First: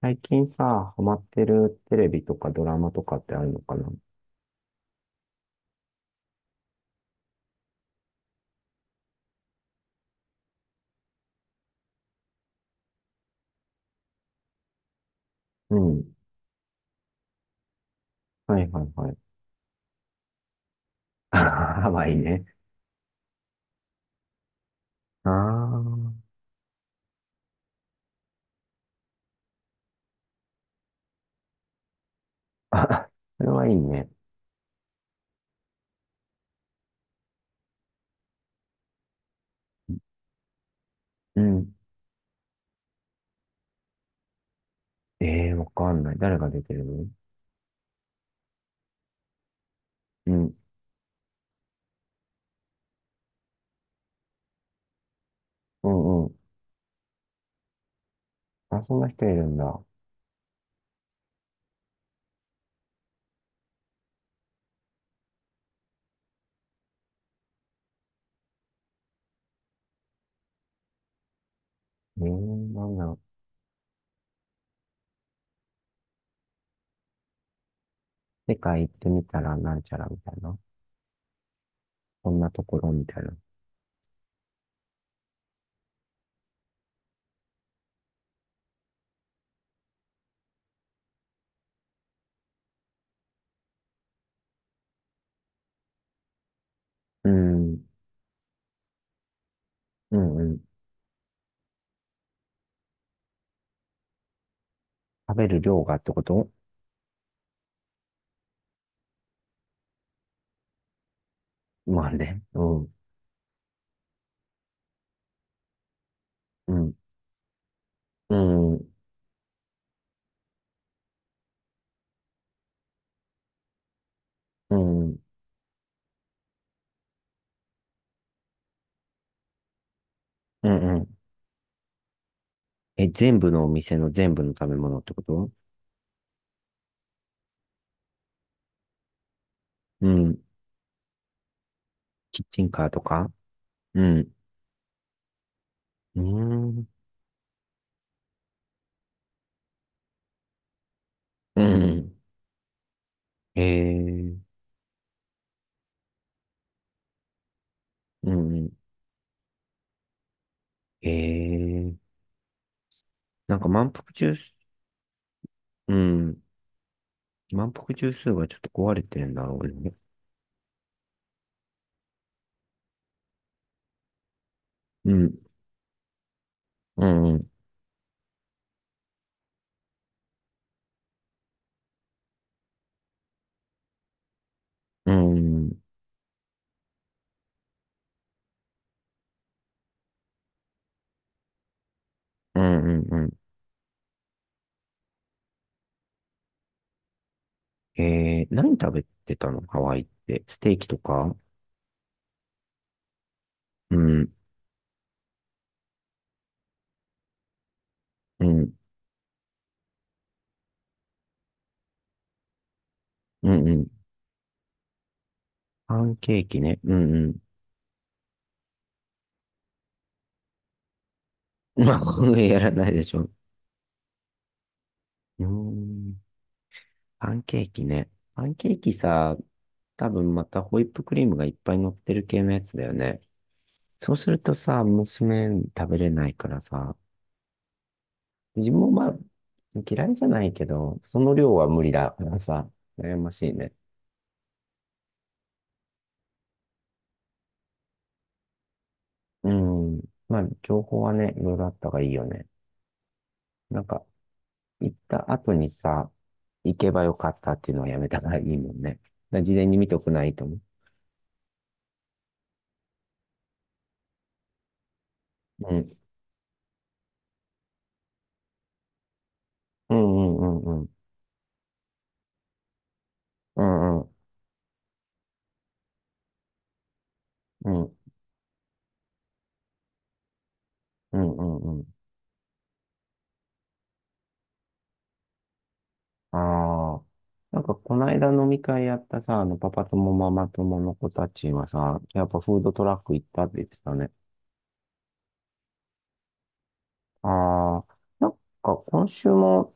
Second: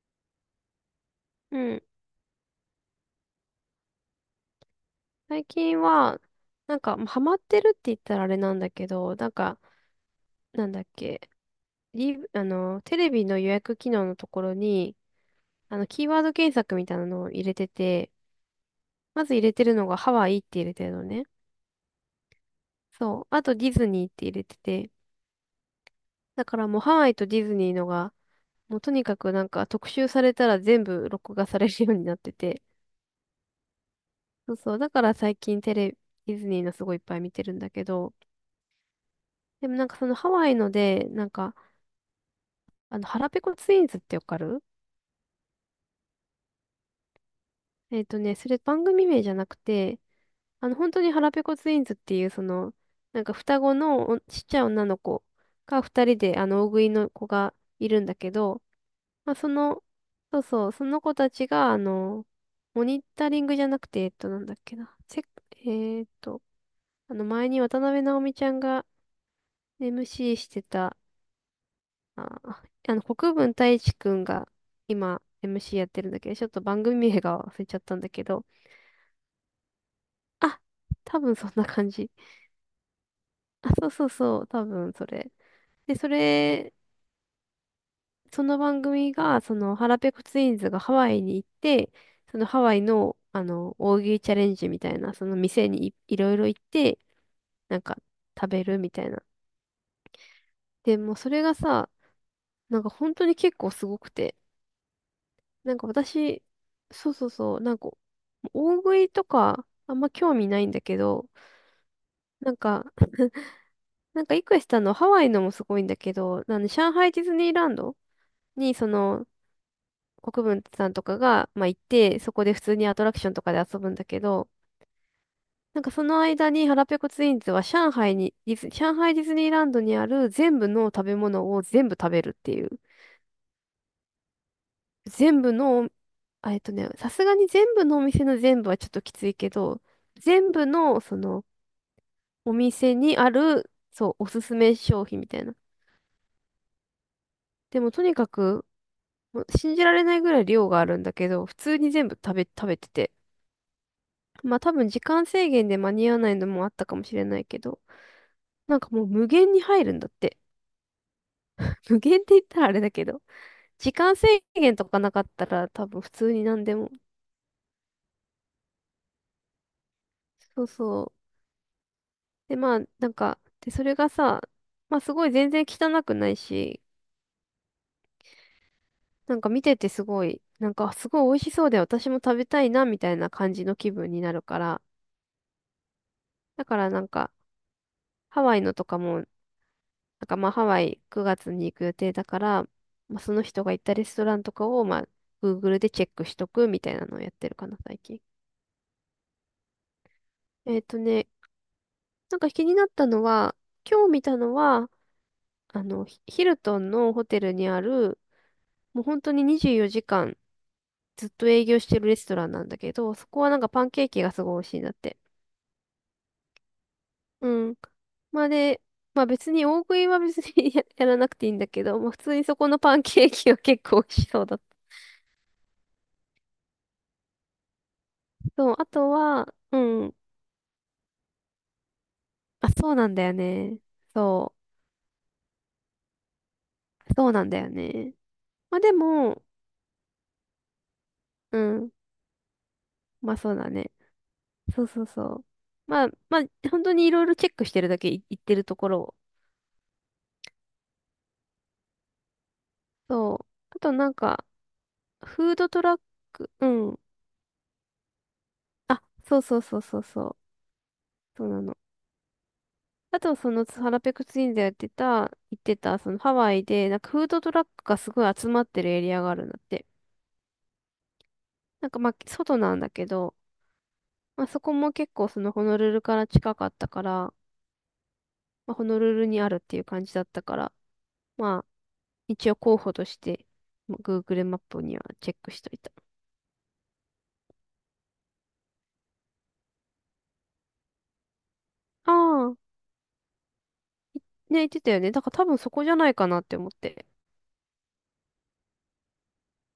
最近さ、ハマってうるん。テレビとかドラマとかってあるのかな？最近は、なんか、まあハマってるって言ったらあれなんだけど、なんか、なんだっけ、テレビの予約機能のところに、うキーん。ワード検索みたいなのを入れてて、はいはいはい。まず入れてるのがハワイって入れてるのね。ハまあいいね。そう。あとディズニーって入れてて、あだからもうハワイとディズニーのが、もうとにかくなんか特集されたら全部録画されるようになってて、あ。あ、それはいいね。そうそう。だから最近テレビ、ディズニーのすごいいっぱい見てるんだけど、でもなんかそのハワイので、なんうか、ん。腹ペコツインズってわかるええー、わかんない。誰が出てるの？それ番組名じゃなくて、うん。本当に腹ペコツインズっていう、なんか双子のおちっちゃい女の子がう二人んうで、ん。大食いの子がいるんだけど、あ、そんな人いまあ、るんだ。そうそう、その子たちが、モニタリングじゃなくて、なんだっけな、えっと、前に渡辺直美ちゃんが MC してた、ええあ、ー、なんだろ国分太一くんが今、MC やってるんだけど、ちょっと番組名が忘れちゃったんだけど、う。世界行ってみたらなんちゃらみたいな。あ、多分そんな感じ。こんなところみたいな。あ、そうそうそう、多分それ。で、それ、その番組が、腹ペコツインズがハワイに行って、そのハワイの、大食いチャレンジみたいな、その店にいろいろ行って、うなんん。か、食べるみたいな。うんうん。で、もうそれがさ、なんか本当に結構すごくて、食べるなん量かがってこ私、と？そうそうそう、なんか、大食いとか、あんま興味ないんだけど、まあね。なんうか ん。なんか、いくしさんのハワイのもすごいんだけど、う上ん。海ディズニーランドうん。に、うん。国分さんとかが、まあ、行って、そこで普通にアトラクションとかで遊ぶんだけど、うん。うなんかその間に腹ペコツインズは上海に、ディズ、上海ディズニーランドにある全部ん。うの食べん。物を全部食べるっていう。え、全部のお店の全部の食べ物ってこ全と？部の、さすがに全部のお店の全部はちょっときついけど、うん。全部の、キッおチンカー店とにか？ある、うそう、おん。すすめ商品みたいな。うーん。でもとにかくもう信じられないぐらい量があるんだけど、普う通に全ん。部食べてて。ええ。まあ多分時間制限で間に合わないのもあったかもしれないけど、うんうん。なんかもう無限に入るんだって。え 無え。限って言ったらあれだけど、なんか満時腹間制中枢、限とかなかったら多う分普通ん。に何でも。満腹中枢がちょっと壊れてるんだろうね。そうそう。で、まあなんか、で、それがさ、まあうすごいん。全然汚くないし、うん。うん。なんか見ててすごい、なんかすごい美味しそうで私も食べたいなみたいな感じの気分になるから、うん。だからなんか、ハワイのとかもなんかまあハワイ9月に行く予定だかうら、ん。うまあ、そん。の人が行ったレストランとかをまあ Google でチェックしとくみたいなのをやってるかな、最近。ええ、何食べてたのハワイって。ステーえっキととね、か？なんか気になったのは、う今日見ん。たのは、ヒヒルトンのホテルにある、うん。もう本当に24時間ずっと営業してるレストランなんだけど、そこはうなんん。かうパンん。ケーキがすごい美味しいんだって。パンケーキね。うん。うん。うん。まあで、まあ別に大食いは別に やらなくていいんだ けまど、あ、まあ普こ通にれそやこらのないパでンしょ。ケうーキは結構美味しそうだった。ーん。パンケーキね。パンケそう、ーあキとさ、は、う多ん分またホイップクリームがいっぱい乗ってる系のやあ、つだそようなんね。だよね。そうするとそさ、娘食べれないからさ、う。そうなんだよね。自まあ分もでまあ、も、嫌いじゃないけど、その量うは無ん。理だからさ、悩ままあしそいうだね。ね。そうそうそう。まあ、まあ、本当にいろいろチェックしてるだけい言ってるところを。うん。まあ、情報はね、いろいろあった方がいいよね。そう。あなんとか、なんか、行ったフ後ードにトラッさ、ク、う行けん。ばよかったっていうのはやめた方がいいもんね。だかあ、そらう事そう前にそう見とそうくそないう。と思う。そうなの。あと、ハラペクツインでやってた、言っうてん。た、そのハワイで、なんかフードトラックがすごい集まってるエリアがあるんだって。うんうんうんうん。なんかまあ、外なんだけど、うんうん。まあそこも結構そのホノルルから近かったから、うんまあ、ホノルルにあるっていう感じだったから、うんうんまあ、うん。一応候補として、まあ Google マップにはチェックしといた。ああ。なんか、この間飲み会やったさ、パパ友ママ友の子たちはさ、あやっぱあ、フードトラック行ったって言ってたね。言ってたよね。だから多分そこじゃないかなって思って。ああ。なんか、今週も、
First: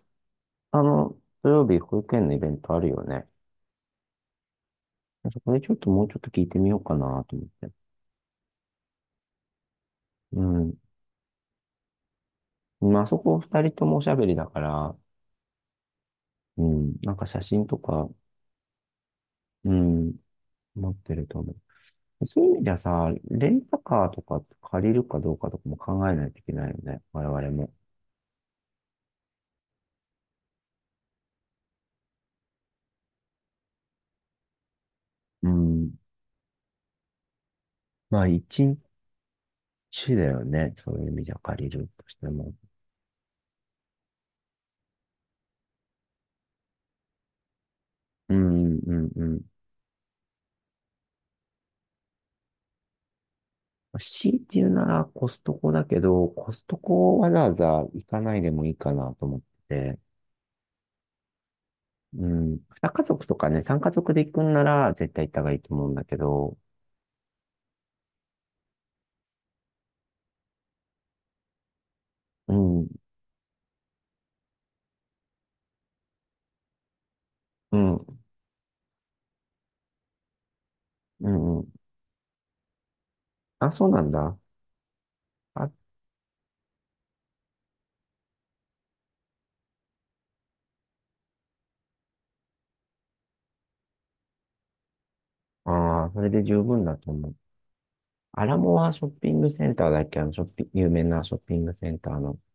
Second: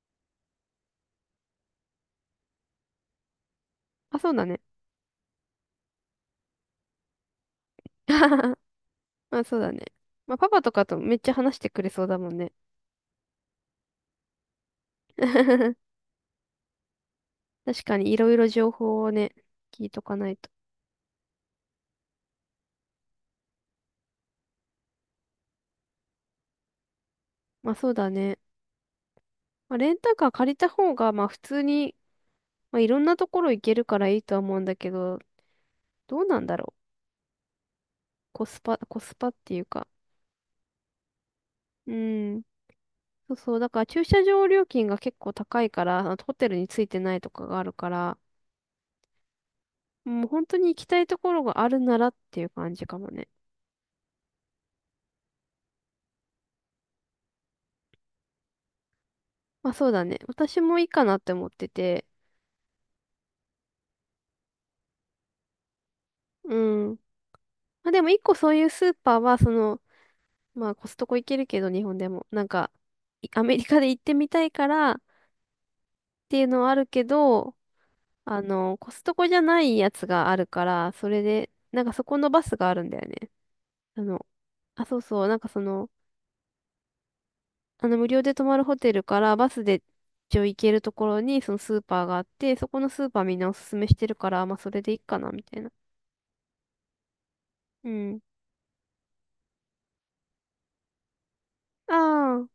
あの、土曜日保育園のイベントあるよね。あ、そうだね。そこでちょっともうちょっと聞いてみようかなと思って。まあ、そうだね。まあ、うパパとん。かとめっちゃ話してくれそうだもんね。まあ、そこ二人ともおしゃべりだから、うん。なんか写真と確かか、にいろいろ情報をね、う聞いとん、かないと。持ってると思う。そういう意味ではさ、レンタカーとか借りるかどうかとかも考えないといけないよね。我々も。まあ、そうだね。まあ、レンタカー借りた方が、まあ、普通に、まあ、いろんなところ行けるからいいとは思うんだけど、うん。どうなんだろう。まあ、コス一パ、コスパっていうか。日だよね。そういう意味じゃ借りるうとしてん。も。そうそう。だから駐車場料金が結構高いから、あのホテルについてないとかがあるから、うん、うん、うん。もう本当に行きたいところがあるならっていう感じかもね。ま、強いて言うならコストコだけど、コストコわざわざ行かないでもいいかなと思ってまあそうて。だね。私もいいかなって思ってて。うん。2家族とかね、3家族で行くんなら絶対行った方がいいと思うんだけうど。ん。まあでも一個そういうスーパーは、まあコストコ行けるけど日本でも、なんうか、ん、アメリカで行ってみたいからっていうのはあるけど、うん、コストコじゃないやつがあるから、それうで、ん、うん。なんかそこのバスがあるんだよね。あ、そうなあんの、だ。あ、そうそう、なんかそあ、の、無料で泊まるホテルからバスで一応行けるところにそのスーパーがあって、そこのスーパーみんなおすすめしてるから、まあそれでいいかな、みたいな。あー、それで十分だと思う。うん。アラモアショッピングセンターだっけ。あの、ショッピ、有名なショッピングセンターの。ああ、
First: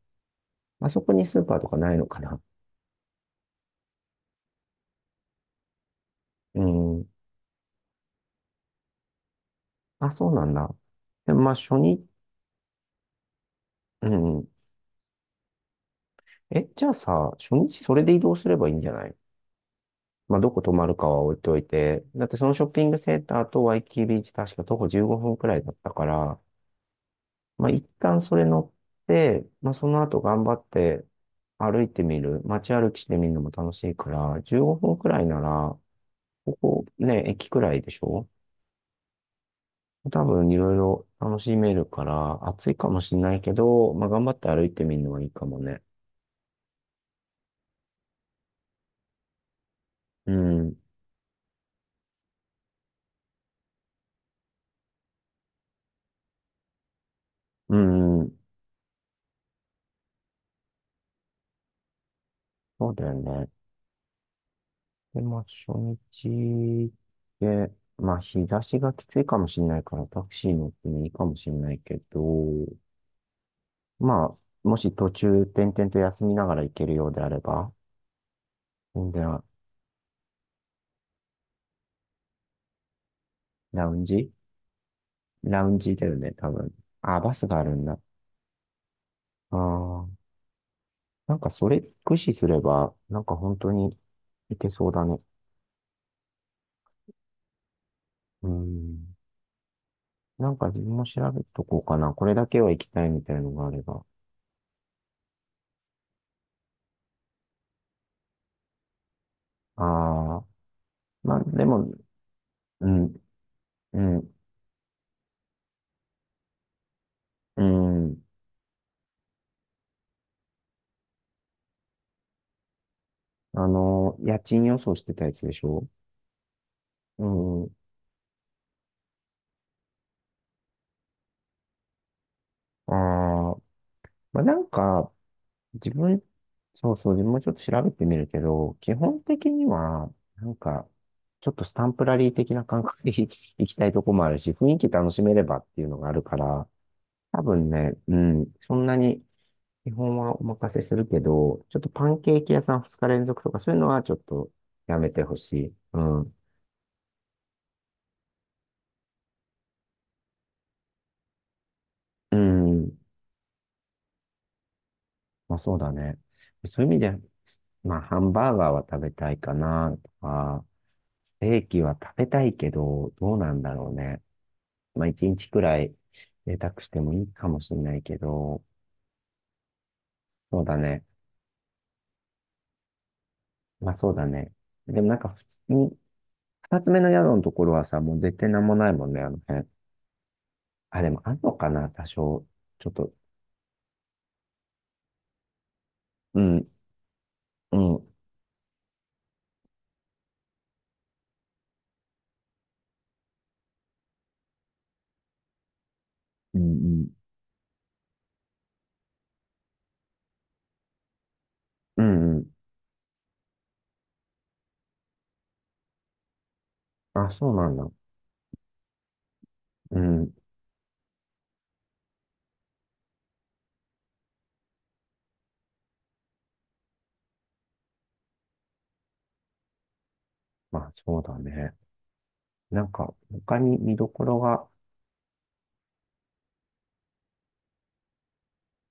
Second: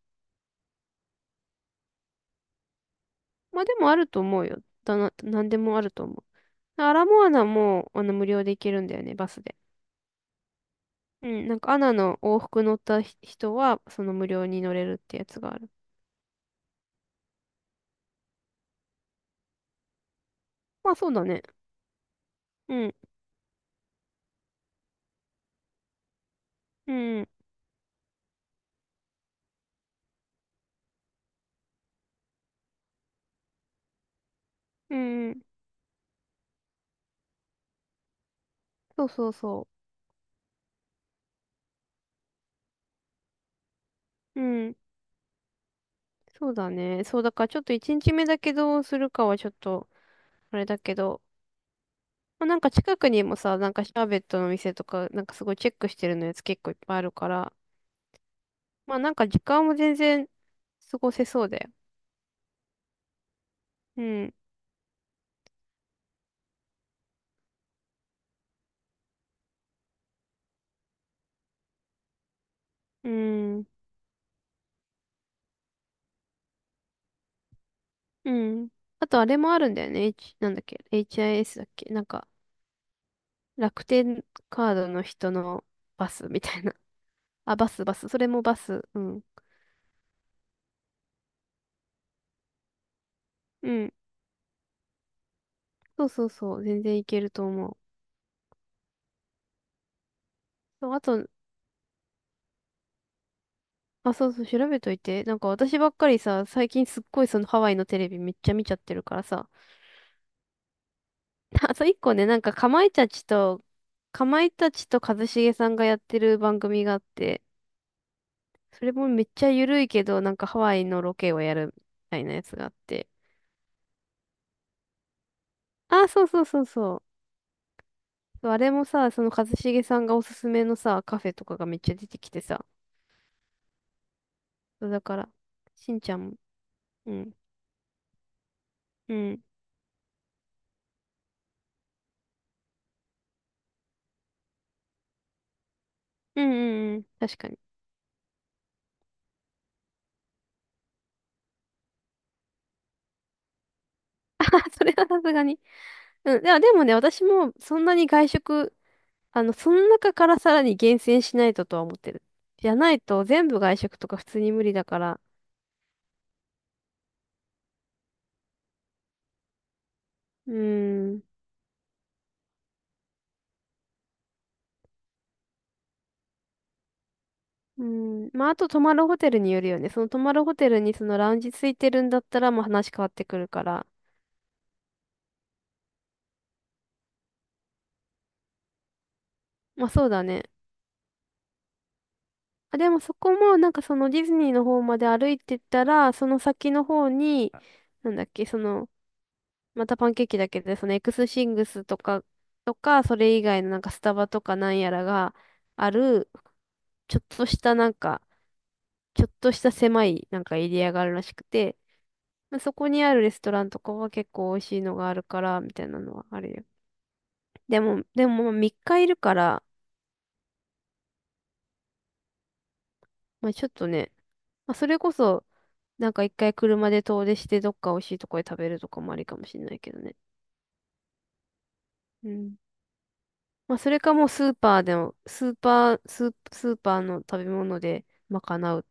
まあそこにスーパーとかないのかな？まあでもあると思うよ。だな、なんでもあると思うう。アラん。モアナも、無料で行けるんだよね、バスで。あ、そうなんだ。うで、ん、まあ、なんか初アナ日、の往復乗った人は、そうの無料ん。に乗れるってやつがある。え、じゃあさ、初日それで移動すればいいんじゃない？まあ、どこ泊ままるあかそうはだ置いね。といて。だってそのショッピうンん、グセンターとワイキキビーチ確か徒歩15分くらいだったから、うん、まあ、一旦それ乗って、まあ、その後頑張って歩いてみる。街歩きしてみるのも楽しいから、15う分くらいなん、ら、ここね、駅くらいでしょ？そうそうそ多分いろいろ楽しめるから、暑いかもしれないけど、まあ、頑張っう。うて歩いん、てみるのはいいかもね。そうだね。そうだからちょっと1日目だけどうするかはちょっと、うあれん。だけど、まあ、なんか近くにもさ、なんかシャーベットの店とか、なんかすごいチェックしてるのやつ結構いっぱいあるから、うん、まあなんか時間も全然過ごせそうだよ。そうだよね。うん、で、まあ、初日で、まあ、日差しがきついかもしれないから、タクシー乗ってもいいかもしれないけど、うん、まあ、もし途中、点々と休みながら行けるようであれば、うん。あ全とあれ然、もあるんだよね。なんだっけ ?HIS だっけなんか楽ラウン天ジカードの人ラのウンジだバよスね、み多たい分。な。あ、バスあ、があバるス、んバだ。ス。それもバス。うん。ああ、なんかそれ駆使すれば、なんか本当うん。に行けそうだね。そうそうそう。全然いけると思う。うん。なんか自そう、分あも調と、べとこうかな。これだけは行きたいみたいなのがあれば。あ、そうそう、調べといて。なんか私ばっかりさ、最近すっごいそのハワイのテレビめっちゃ見ちゃってるからさ、ああ。まあ、で あとも、一個ね、なんかかまういたん、ちと、うかん、まいたちと一茂さんがやってる番組があって、うん。それもめっちゃゆるいけど、なんかハワイのロケをやるみたいなやつがあって。家賃予想してたやつでしょ？あ、そうそうそうそう。うん。そうあれもさ、その一茂さんがおすすめのさ、カフェとかがめっちゃ出てきてさ。ああ、まあ、なんそうだか、から、自しんちゃ分、んも、そうそうう、自分ん、もちょっと調べてみるけど、基う本ん、的には、なんか、ちょっとスタンプラリー的な感覚で 行きたいとこもあるし、雰囲気楽しめればっていうのがあるかうん、ら、うん、うん、確多かに。分ね、うん、そんなに基本はお任せするけど、ちょっとパンケーキ屋さん2日連続とかそういうのはちょっ あ、とそれやはめさてすほがしに。い。うん。うん、いや、でもね、私もそんなに外食その中からさらに厳選しないととは思ってる。うじゃなん。いと全部外食とか普通に無理だから。まあそうだね。そういう意味で、まあハンバーガーは食べたいかなとうか、ーん。ステーキは食べたいけど、どうなんだろうね。まあ一日くらい贅沢してもいいかもしれうーないけん。まあ、あど、と泊まるホテルによるよね。その泊まるホそうテだルにね。そのラウンジついてるんだったらまあ話変わってくるから。まあそうだね。でもなんか普通に、二つ目の宿のところはさ、もう絶対なんもないもんね、あの辺。まあそうだね。あ、でもあんのかな、多少。あ、ちょでっもと、そこもなんかそのディズニーの方まで歩いてったら、そのうん、先の方に、うん、うん、なんだっけ、またパンケーキだけで、そのエクスシングスとか、それ以外のなんかスタバとかなんやらがある、うん、ちょっとしたなんか、ちょっとした狭いなんかエリアがあるらしくて、うんうん。まあ、そこにあるレストランとかは結構美味しいのがあるから、みたいなのはあるよ。あ、そうなんでだ。も、でもまあ3日いるから、うん。まあちょっとね、まあそれこそ、なんか一回車で遠出してどっか美味しいとこで食べるとかもありかもしれないけどね。まあそうだね。うん。なんか他まあにそ見れどかこもうろスーが、パーでも、スーパー、スー、スーパーの食べ物で賄う。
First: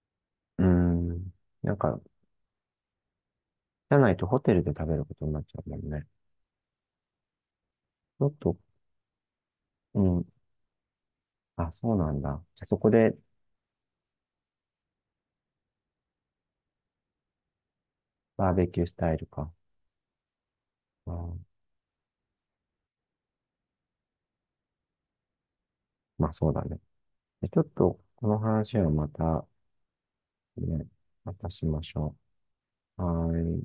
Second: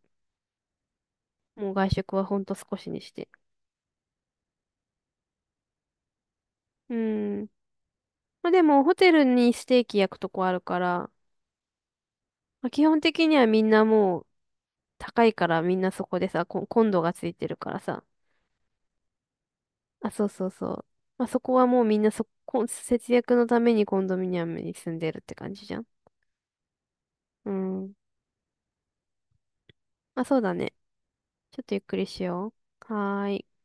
うん。もなうん外か、食はほんと少しにして。じゃないとホテルで食べることになっちゃうもんね。うん。ちょっまあと、でもホテルにステーキう焼くん。とこあるから、あ、そうなんだ。じゃあまあそ基こ本で、的にはみんなもう高いからみんなそこでさ、コンドがついてるからさ。バーベキュースタイルか。あ、そうそうそう。うまあ、そん、こはもうみんなそこ、節約のためにコンドミニアムに住んでるって感じじゃん。まあそうだね。でうちょっん。と、この話はまた、まあ、そうだね。ね、またちょしっとゆまっしくりょしよう。う。ははーい。ーい。